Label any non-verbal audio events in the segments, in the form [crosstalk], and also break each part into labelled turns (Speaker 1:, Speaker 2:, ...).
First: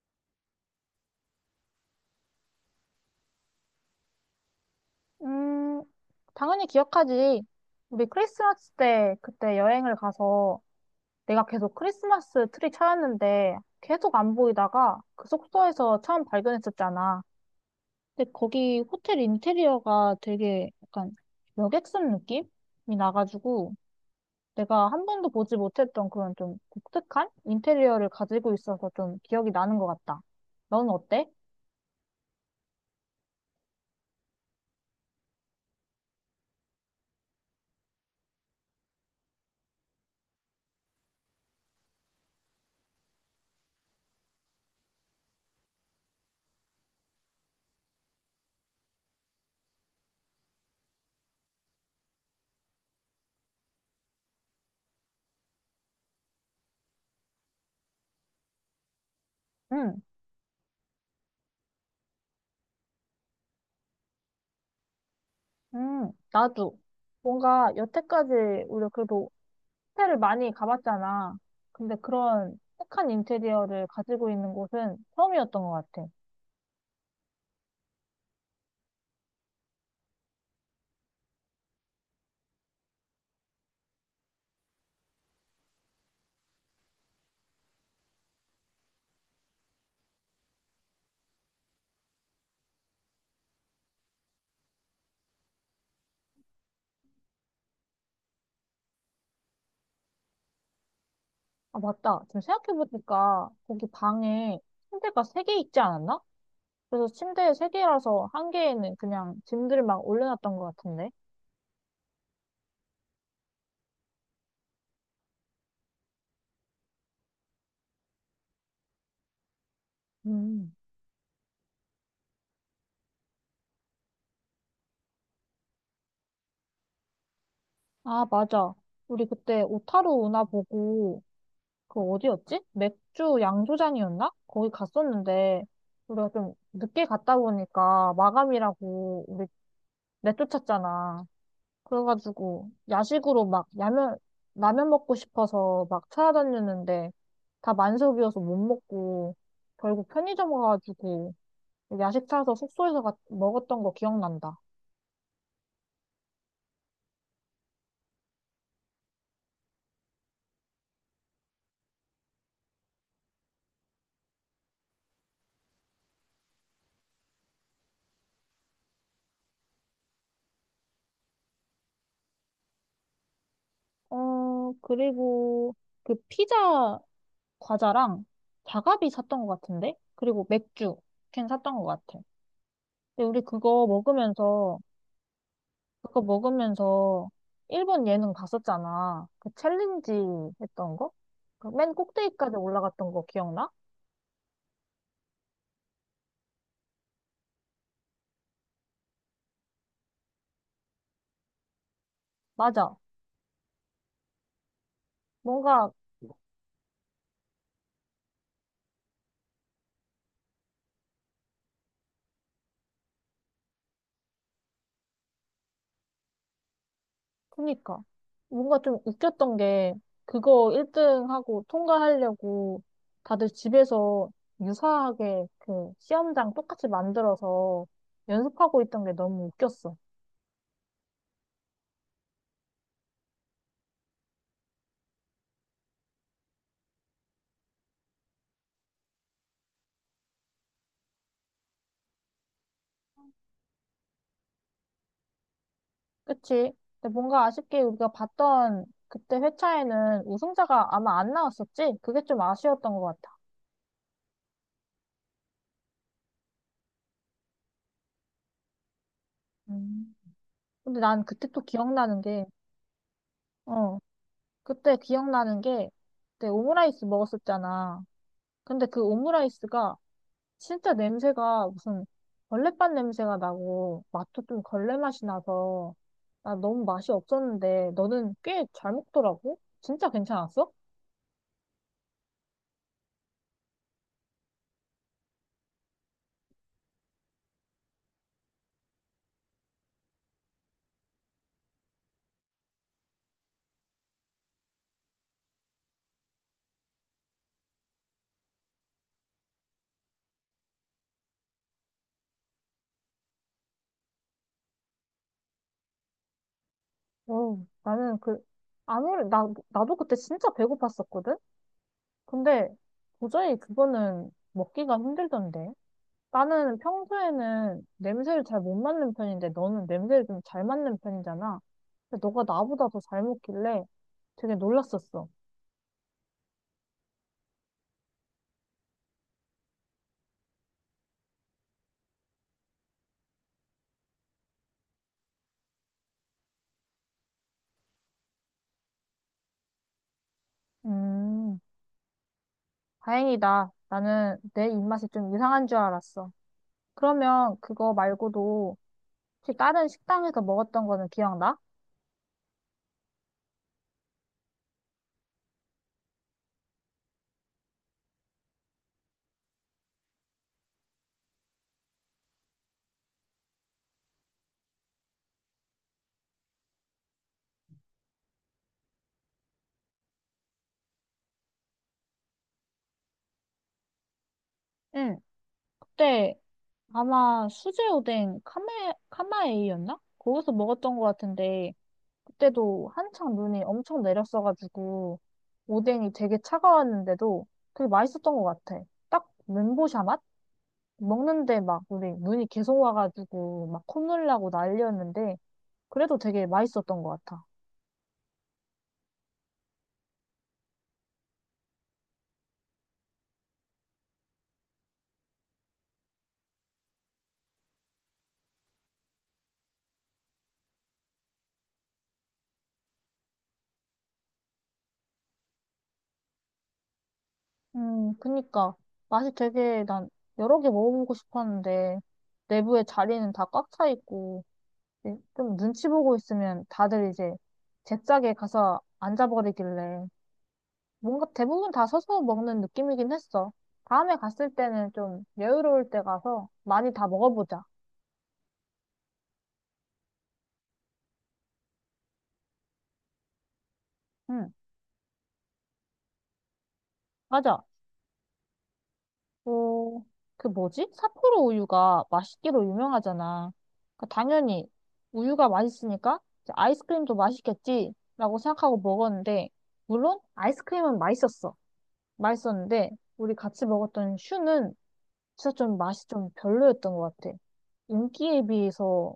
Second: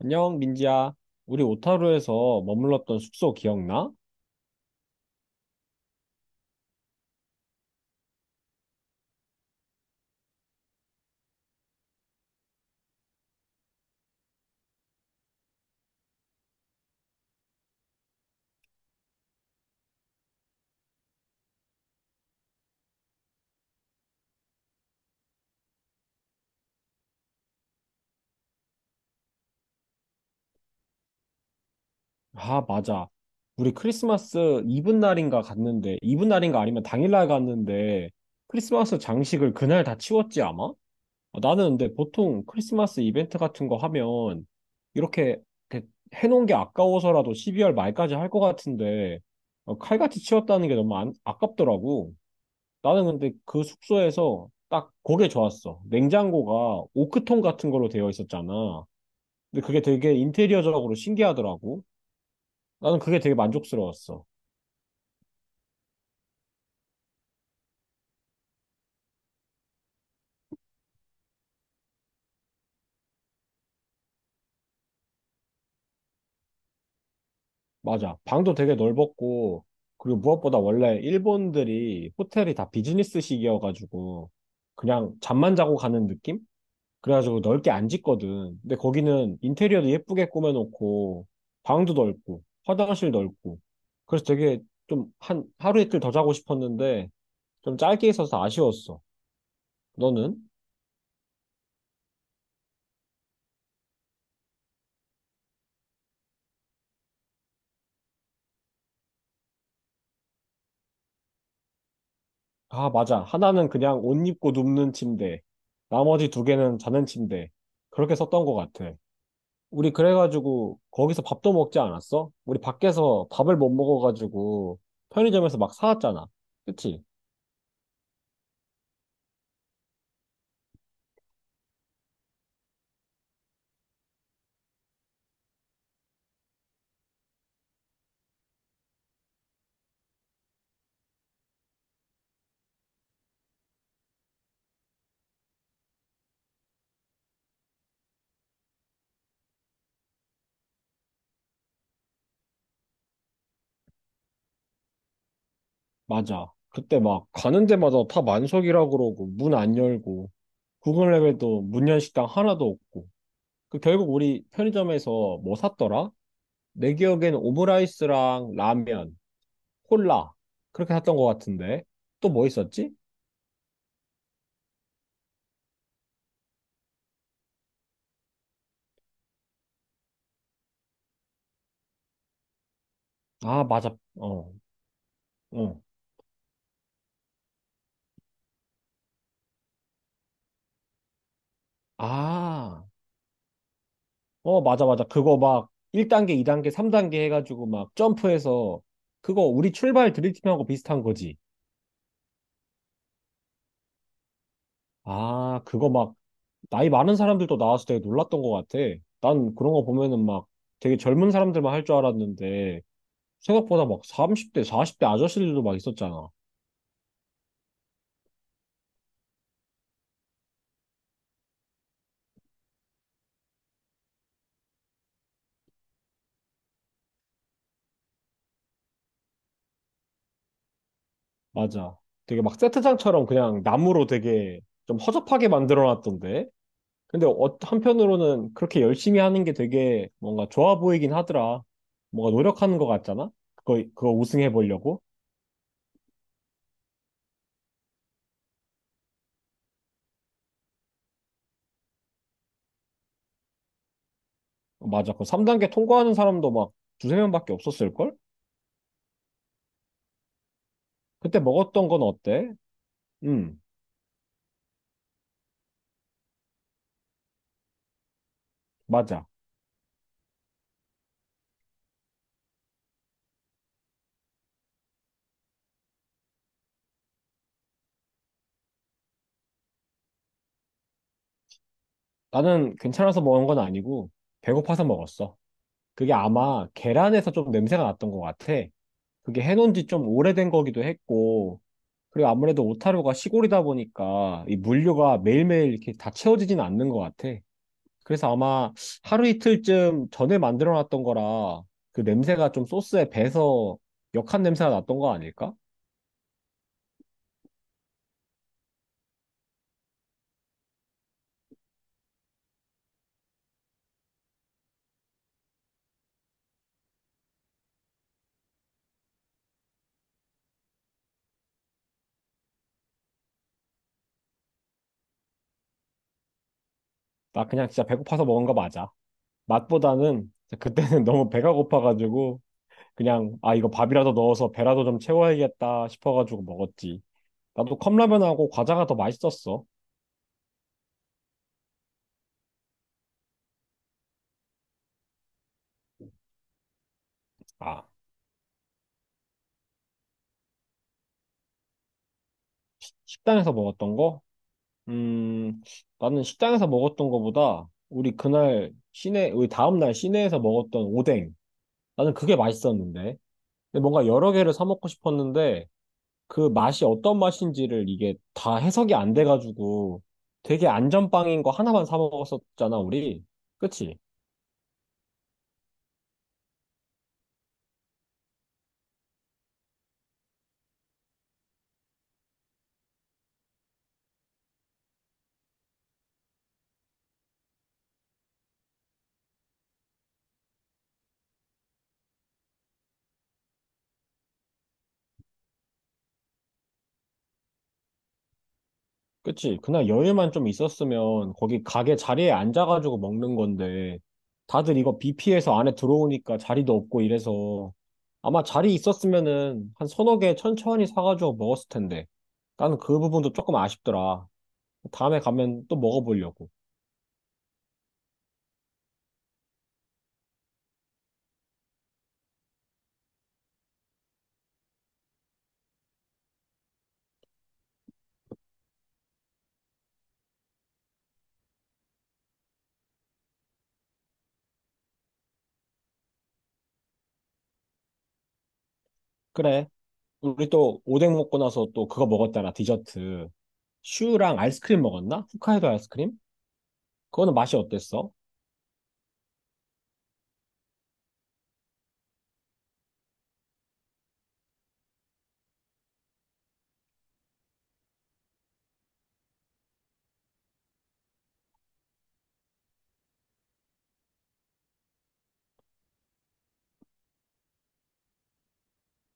Speaker 1: 안녕, 민지야. 우리 오타루에서 머물렀던 숙소 기억나?
Speaker 2: 음, 당연히 기억하지. 우리 크리스마스 때 그때 여행을 가서 내가 계속 크리스마스 트리 찾았는데 계속 안 보이다가 그 숙소에서 처음 발견했었잖아. 근데 거기 호텔 인테리어가 되게 약간 여객선 느낌이 나가지고 내가 한 번도 보지 못했던 그런 좀 독특한 인테리어를 가지고 있어서 좀 기억이 나는 것 같다. 넌 어때?
Speaker 1: 아, 맞아. 우리 크리스마스 이브 날인가 갔는데, 이브 날인가 아니면 당일날 갔는데, 크리스마스 장식을 그날 다 치웠지, 아마? 어, 나는 근데 보통 크리스마스 이벤트 같은 거 하면, 이렇게, 이렇게 해놓은 게 아까워서라도 12월 말까지 할 것 같은데, 어, 칼같이 치웠다는 게 너무 아깝더라고. 나는 근데 그 숙소에서 딱 그게 좋았어. 냉장고가 오크통 같은 걸로 되어 있었잖아. 근데 그게
Speaker 2: 응,
Speaker 1: 되게 인테리어적으로 신기하더라고. 나는 그게 되게 만족스러웠어.
Speaker 2: 응, 나도. 뭔가 여태까지 우리 그래도 호텔을 많이 가봤잖아. 근데 그런 착한 인테리어를 가지고 있는 곳은 처음이었던 것 같아.
Speaker 1: 맞아. 방도 되게 넓었고, 그리고 무엇보다 원래 일본들이 호텔이 다 비즈니스식이어가지고, 그냥 잠만 자고 가는 느낌? 그래가지고 넓게 안 짓거든. 근데 거기는 인테리어도 예쁘게 꾸며놓고, 방도 넓고, 화장실 넓고, 그래서 되게 좀 한 하루 이틀 더 자고 싶었는데, 좀 짧게 있어서 아쉬웠어. 너는?
Speaker 2: 아, 맞다. 지금 생각해보니까 거기 방에 침대가 3개 있지 않았나? 그래서 침대 세개라서한 개에는 그냥 짐들 막 올려놨던 것 같은데.
Speaker 1: 아, 맞아. 하나는 그냥 옷 입고 눕는 침대. 나머지 두 개는 자는 침대. 그렇게 썼던 것 같아. 우리
Speaker 2: 음.
Speaker 1: 그래가지고 거기서 밥도 먹지 않았어? 우리 밖에서 밥을 못 먹어가지고 편의점에서 막 사왔잖아. 그치?
Speaker 2: 아, 맞아. 우리 그때 오타루 운하 보고 그 어디였지? 맥주 양조장이었나? 거기 갔었는데 우리가 좀 늦게 갔다 보니까 마감이라고 우리 내쫓았잖아. 그래가지고 야식으로 막 라면 먹고 싶어서 막 찾아다녔는데 다 만석이어서 못 먹고 결국 편의점 가가지고 야식 사서 숙소에서 먹었던 거 기억난다.
Speaker 1: 맞아. 그때 막 가는 데마다 다 만석이라고 그러고 문 안 열고 구글 맵에도 문연 식당 하나도 없고 그 결국 우리 편의점에서 뭐 샀더라? 내 기억엔 오므라이스랑 라면, 콜라, 그렇게 샀던 것 같은데. 또 뭐 있었지?
Speaker 2: 어 그리고 그 피자 과자랑 자가비 샀던 것 같은데 그리고 맥주 캔 샀던 것 같아. 근데 우리
Speaker 1: 아
Speaker 2: 그거
Speaker 1: 맞아, 어
Speaker 2: 먹으면서
Speaker 1: 어.
Speaker 2: 그거 먹으면서 일본 예능 봤었잖아. 그 챌린지 했던 거? 그 맨 꼭대기까지
Speaker 1: 아,
Speaker 2: 올라갔던 거 기억나?
Speaker 1: 어 맞아 맞아. 그거 막 1단계 2단계 3단계 해가지고 막 점프해서, 그거 우리 출발 드림팀하고 비슷한 거지.
Speaker 2: 맞아.
Speaker 1: 아 그거
Speaker 2: 뭔가,
Speaker 1: 막 나이 많은 사람들도 나와서 되게 놀랐던 것 같아. 난 그런 거 보면은 막 되게 젊은 사람들만 할 줄 알았는데 생각보다 막 30대 40대 아저씨들도 막 있었잖아.
Speaker 2: 그니까. 뭔가 좀 웃겼던 게, 그거 1등하고 통과하려고 다들 집에서 유사하게 그 시험장 똑같이 만들어서 연습하고 있던 게 너무 웃겼어.
Speaker 1: 맞아, 되게 막 세트장처럼 그냥 나무로 되게 좀 허접하게 만들어 놨던데. 근데 한편으로는 그렇게 열심히 하는 게 되게 뭔가 좋아 보이긴 하더라. 뭔가 노력하는 것 같잖아? 그거 우승해 보려고?
Speaker 2: 그치? 근데 뭔가 아쉽게 우리가 봤던 그때 회차에는 우승자가 아마 안 나왔었지? 그게 좀 아쉬웠던 것 같아.
Speaker 1: 맞아. 그 3단계 통과하는 사람도 막 두세 명밖에 없었을걸?
Speaker 2: 음. 근데 난
Speaker 1: 그때
Speaker 2: 그때 또
Speaker 1: 먹었던 건
Speaker 2: 기억나는 게,
Speaker 1: 어때? 음,
Speaker 2: 어, 그때 기억나는 게, 그때 오므라이스 먹었었잖아. 근데 그
Speaker 1: 맞아.
Speaker 2: 오므라이스가 진짜 냄새가 무슨 걸레밥 냄새가 나고, 맛도 좀 걸레 맛이 나서, 나 너무 맛이 없었는데, 너는 꽤 잘 먹더라고? 진짜 괜찮았어?
Speaker 1: 나는 괜찮아서 먹은 건 아니고, 배고파서 먹었어. 그게 아마 계란에서 좀 냄새가 났던 것 같아. 그게 해놓은 지 좀 오래된 거기도 했고, 그리고 아무래도 오타루가 시골이다 보니까 이 물류가 매일매일 이렇게 다 채워지진 않는 것 같아. 그래서 아마 하루 이틀쯤 전에 만들어 놨던 거라 그 냄새가 좀 소스에 배서 역한 냄새가 났던 거 아닐까?
Speaker 2: 어, 나는 그, 아무리, 나도 그때 진짜 배고팠었거든? 근데 도저히 그거는 먹기가 힘들던데. 나는 평소에는 냄새를 잘 못 맡는 편인데 너는 냄새를 좀 잘 맡는 편이잖아. 근데 너가 나보다 더 잘 먹길래 되게 놀랐었어.
Speaker 1: 나 그냥 진짜 배고파서 먹은 거 맞아. 맛보다는 그때는 [laughs] 너무 배가 고파가지고 그냥 아 이거 밥이라도 넣어서 배라도 좀 채워야겠다 싶어가지고 먹었지. 나도 컵라면하고 과자가 더 맛있었어.
Speaker 2: 음, 다행이다. 나는 내 입맛이 좀 이상한 줄 알았어. 그러면
Speaker 1: 아,
Speaker 2: 그거 말고도 혹시 다른 식당에서 먹었던 거는 기억나?
Speaker 1: 식당에서 먹었던 거? 음, 나는 식당에서 먹었던 거보다 우리 그날 시내, 우리 다음 날 시내에서 먹었던 오뎅, 나는 그게 맛있었는데 근데 뭔가 여러 개를 사 먹고 싶었는데 그 맛이 어떤 맛인지를 이게 다 해석이 안 돼가지고 되게 안전빵인 거 하나만 사 먹었었잖아, 우리. 그치?
Speaker 2: 응, 그때 아마 수제 오뎅 카마에이였나? 거기서 먹었던 것 같은데 그때도 한창 눈이 엄청 내렸어가지고 오뎅이 되게 차가웠는데도 그게 맛있었던 것 같아. 딱 멘보샤 맛? 먹는데 막 우리 눈이 계속 와가지고 막 콧물 나고 난리였는데 그래도 되게 맛있었던 것 같아.
Speaker 1: 그치. 그날 여유만 좀 있었으면 거기 가게 자리에 앉아가지고 먹는 건데 다들 이거 비 피해서 안에 들어오니까 자리도 없고 이래서 아마 자리 있었으면은 한 서너 개 천천히 사가지고 먹었을 텐데. 나는 그 부분도 조금 아쉽더라. 다음에 가면 또 먹어보려고.
Speaker 2: 그니까 맛이 되게 난 여러 개 먹어보고 싶었는데 내부에 자리는 다 꽉 차 있고 이제 좀 눈치 보고 있으면 다들 이제 제 짝에 가서 앉아버리길래 뭔가 대부분 다 서서 먹는 느낌이긴 했어. 다음에 갔을 때는 좀 여유로울 때 가서 많이 다 먹어보자.
Speaker 1: 그래. 우리 또 오뎅 먹고 나서 또 그거 먹었잖아. 디저트. 슈랑
Speaker 2: 응,
Speaker 1: 아이스크림 먹었나? 홋카이도 아이스크림? 그거는 맛이
Speaker 2: 맞아.
Speaker 1: 어땠어?
Speaker 2: 어, 그 뭐지? 삿포로 우유가 맛있기로 유명하잖아. 그 당연히 우유가 맛있으니까 이제 아이스크림도 맛있겠지? 라고 생각하고 먹었는데, 물론 아이스크림은 맛있었어. 맛있었는데, 우리 같이 먹었던 슈는 진짜 좀 맛이 좀 별로였던 것 같아. 인기에 비해서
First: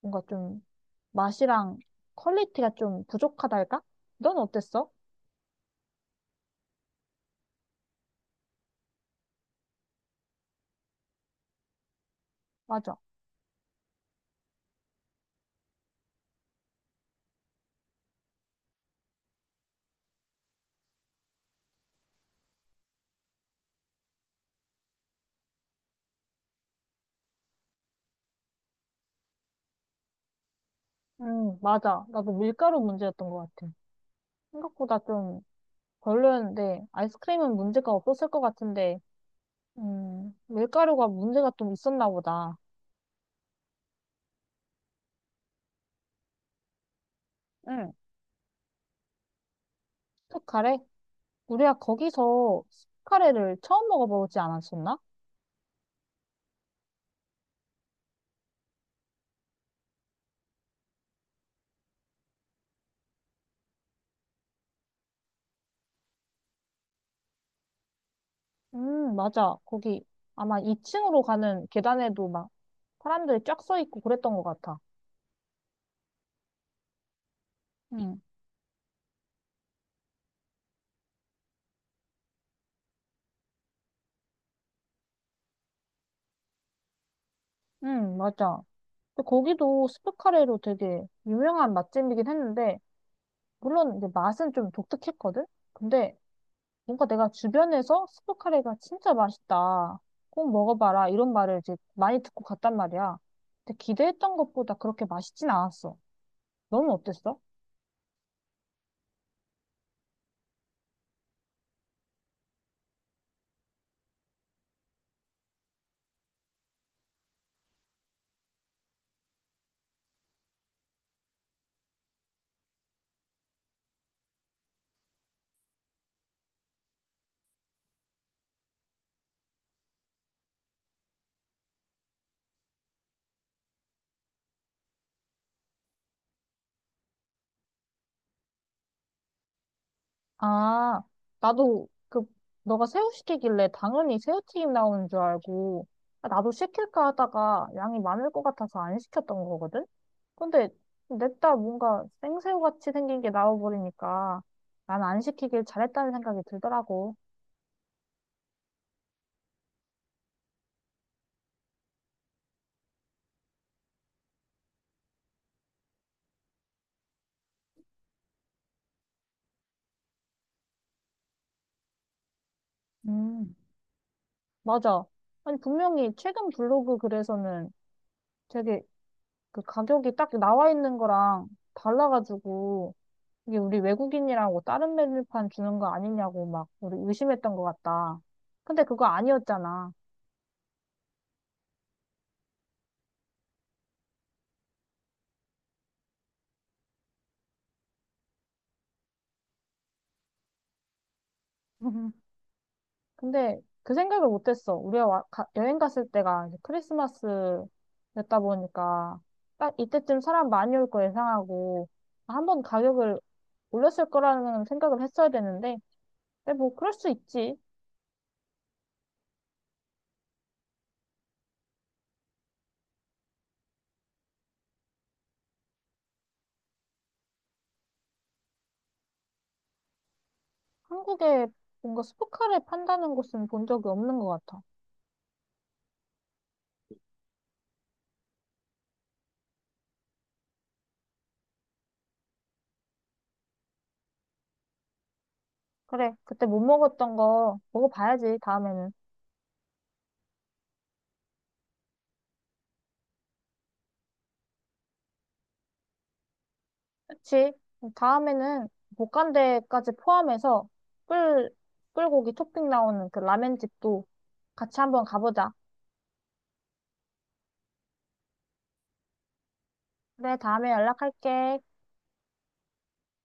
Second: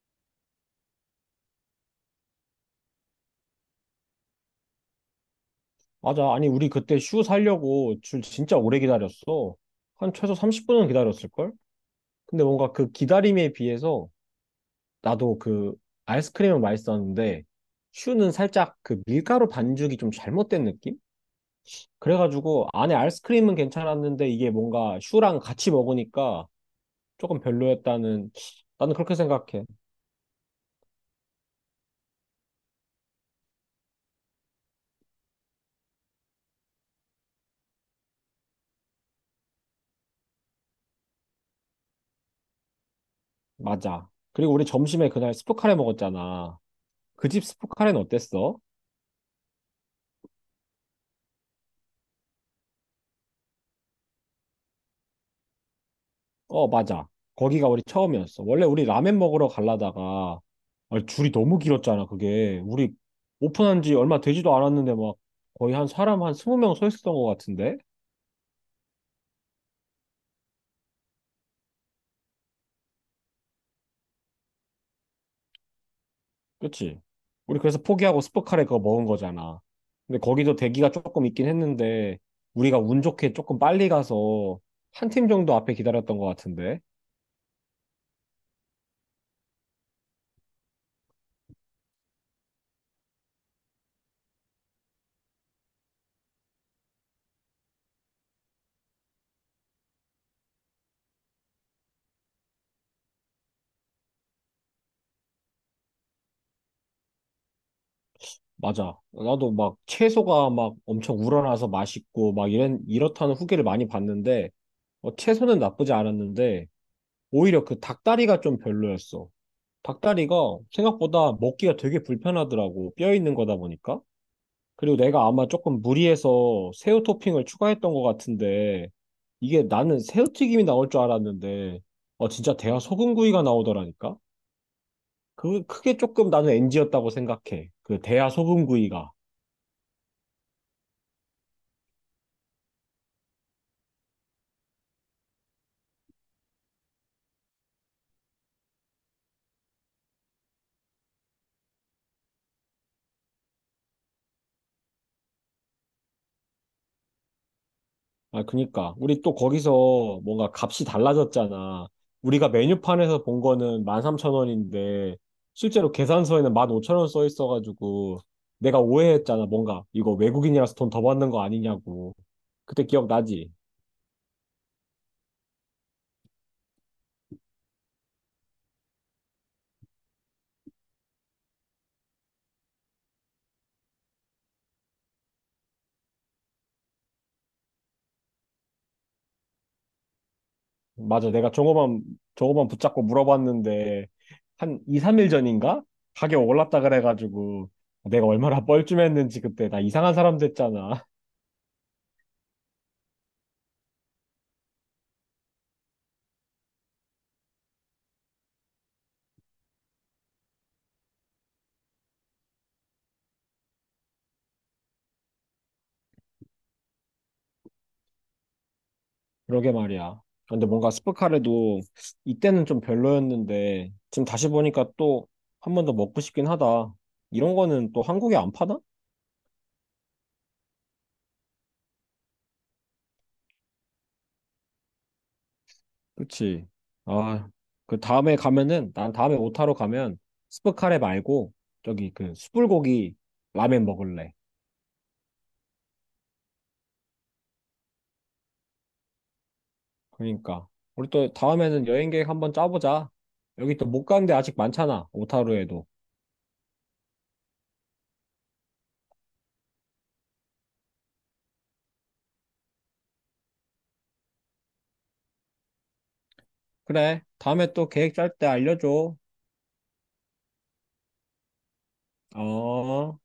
Speaker 2: 뭔가 좀 맛이랑 퀄리티가 좀 부족하달까? 넌 어땠어?
Speaker 1: 맞아. 아니, 우리 그때 슈 살려고 줄 진짜 오래 기다렸어. 한 최소 30분은 기다렸을걸? 근데 뭔가 그
Speaker 2: 맞아.
Speaker 1: 기다림에 비해서, 나도 그 아이스크림은 맛있었는데 슈는 살짝 그 밀가루 반죽이 좀 잘못된 느낌? 그래가지고 안에 아이스크림은 괜찮았는데 이게 뭔가 슈랑 같이 먹으니까 조금 별로였다는, 나는 그렇게 생각해.
Speaker 2: 맞아. 나도 밀가루 문제였던 것 같아. 생각보다 좀 별로였는데, 아이스크림은 문제가 없었을 것 같은데, 밀가루가 문제가 좀 있었나 보다.
Speaker 1: 맞아. 그리고 우리 점심에 그날 스프카레 먹었잖아. 그 집
Speaker 2: 응.
Speaker 1: 스프카레는 어땠어?
Speaker 2: 스프카레? 우리가 거기서 스프카레를 처음 먹어보지 않았었나?
Speaker 1: 어, 맞아. 거기가 우리 처음이었어. 원래 우리 라면 먹으러 가려다가 아, 줄이 너무 길었잖아, 그게. 우리 오픈한 지 얼마 되지도 않았는데 막 거의 한 사람 한 20명 서 있었던 것 같은데?
Speaker 2: 맞아. 거기 아마 2층으로 가는 계단에도 막 사람들이 쫙 서 있고 그랬던 것 같아.
Speaker 1: 그치? 우리 그래서
Speaker 2: 응,
Speaker 1: 포기하고 스포카레 그거 먹은 거잖아. 근데 거기도 대기가 조금 있긴 했는데 우리가 운 좋게 조금 빨리 가서 한 팀 정도 앞에 기다렸던 것 같은데?
Speaker 2: 응, 맞아. 근데 거기도 스프카레로 되게 유명한 맛집이긴 했는데, 물론 이제 맛은 좀 독특했거든? 근데 뭔가 내가 주변에서 스프카레가 진짜 맛있다. 꼭 먹어봐라. 이런 말을 이제 많이 듣고 갔단 말이야. 근데 기대했던 것보다 그렇게 맛있진 않았어. 너는 어땠어?
Speaker 1: 맞아. 나도 막 채소가 막 엄청 우러나서 맛있고 막 이렇다는 후기를 많이 봤는데, 어, 채소는 나쁘지 않았는데 오히려 그 닭다리가 좀 별로였어. 닭다리가 생각보다 먹기가 되게 불편하더라고. 뼈 있는 거다 보니까. 그리고 내가 아마 조금 무리해서 새우 토핑을 추가했던 것 같은데, 이게 나는 새우튀김이 나올 줄 알았는데, 어, 진짜 대하 소금구이가 나오더라니까? 그, 크게 조금 나는 NG였다고 생각해. 그 대하 소금구이가.
Speaker 2: 아, 나도 그 너가 새우 시키길래 당연히 새우튀김 나오는 줄 알고 아, 나도 시킬까 하다가 양이 많을 것 같아서 안 시켰던 거거든? 근데 냅다 뭔가 생새우 같이 생긴 게 나와버리니까 난 안 시키길 잘했다는 생각이 들더라고.
Speaker 1: 아, 그니까. 우리 또 거기서 뭔가 값이 달라졌잖아. 우리가 메뉴판에서 본 거는 13,000원인데, 실제로 계산서에는 15,000원 써 있어가지고, 내가 오해했잖아. 뭔가, 이거 외국인이라서 돈 더 받는 거 아니냐고. 그때 기억나지?
Speaker 2: 음, 맞아. 아니, 분명히 최근 블로그 글에서는 되게 그 가격이 딱 나와 있는 거랑 달라가지고 이게 우리 외국인이라고 다른 메뉴판 주는 거 아니냐고 막 우리 의심했던 것 같다. 근데 그거 아니었잖아.
Speaker 1: 맞아. 내가 종업원 붙잡고 물어봤는데, 한 2, 3일 전인가? 가격 올랐다 그래가지고, 내가 얼마나 뻘쭘했는지 그때 나 이상한 사람 됐잖아.
Speaker 2: [laughs] 근데 그 생각을 못했어. 우리가 여행 갔을 때가 이제 크리스마스였다 보니까 딱 이때쯤 사람 많이 올 거 예상하고 한 번 가격을 올렸을 거라는 생각을 했어야 되는데 근데 뭐 그럴 수 있지.
Speaker 1: 그러게 말이야. 아, 근데 뭔가 스프카레도 이때는 좀 별로였는데 지금 다시 보니까 또 한 번 더 먹고 싶긴 하다. 이런 거는 또 한국에 안 파나?
Speaker 2: 한국에 뭔가 스포카를 판다는 곳은 본 적이 없는 것 같아.
Speaker 1: 그치. 아, 그 다음에 가면은 난 다음에 오타로 가면 스프카레 말고 저기 그 숯불고기 라멘 먹을래.
Speaker 2: 그래, 그때 못 먹었던 거 먹어봐야지, 다음에는.
Speaker 1: 그러니까 우리 또 다음에는 여행 계획 한번 짜보자. 여기 또 못 간 데 아직 많잖아. 오타루에도.
Speaker 2: 그치. 다음에는 볶간대까지 포함해서 꿀, 꿀고기 토핑 나오는 그 라멘 집도 같이 한번 가보자.
Speaker 1: 그래. 다음에 또 계획 짤 때 알려줘.
Speaker 2: 그래, 다음에 연락할게.
Speaker 1: 어.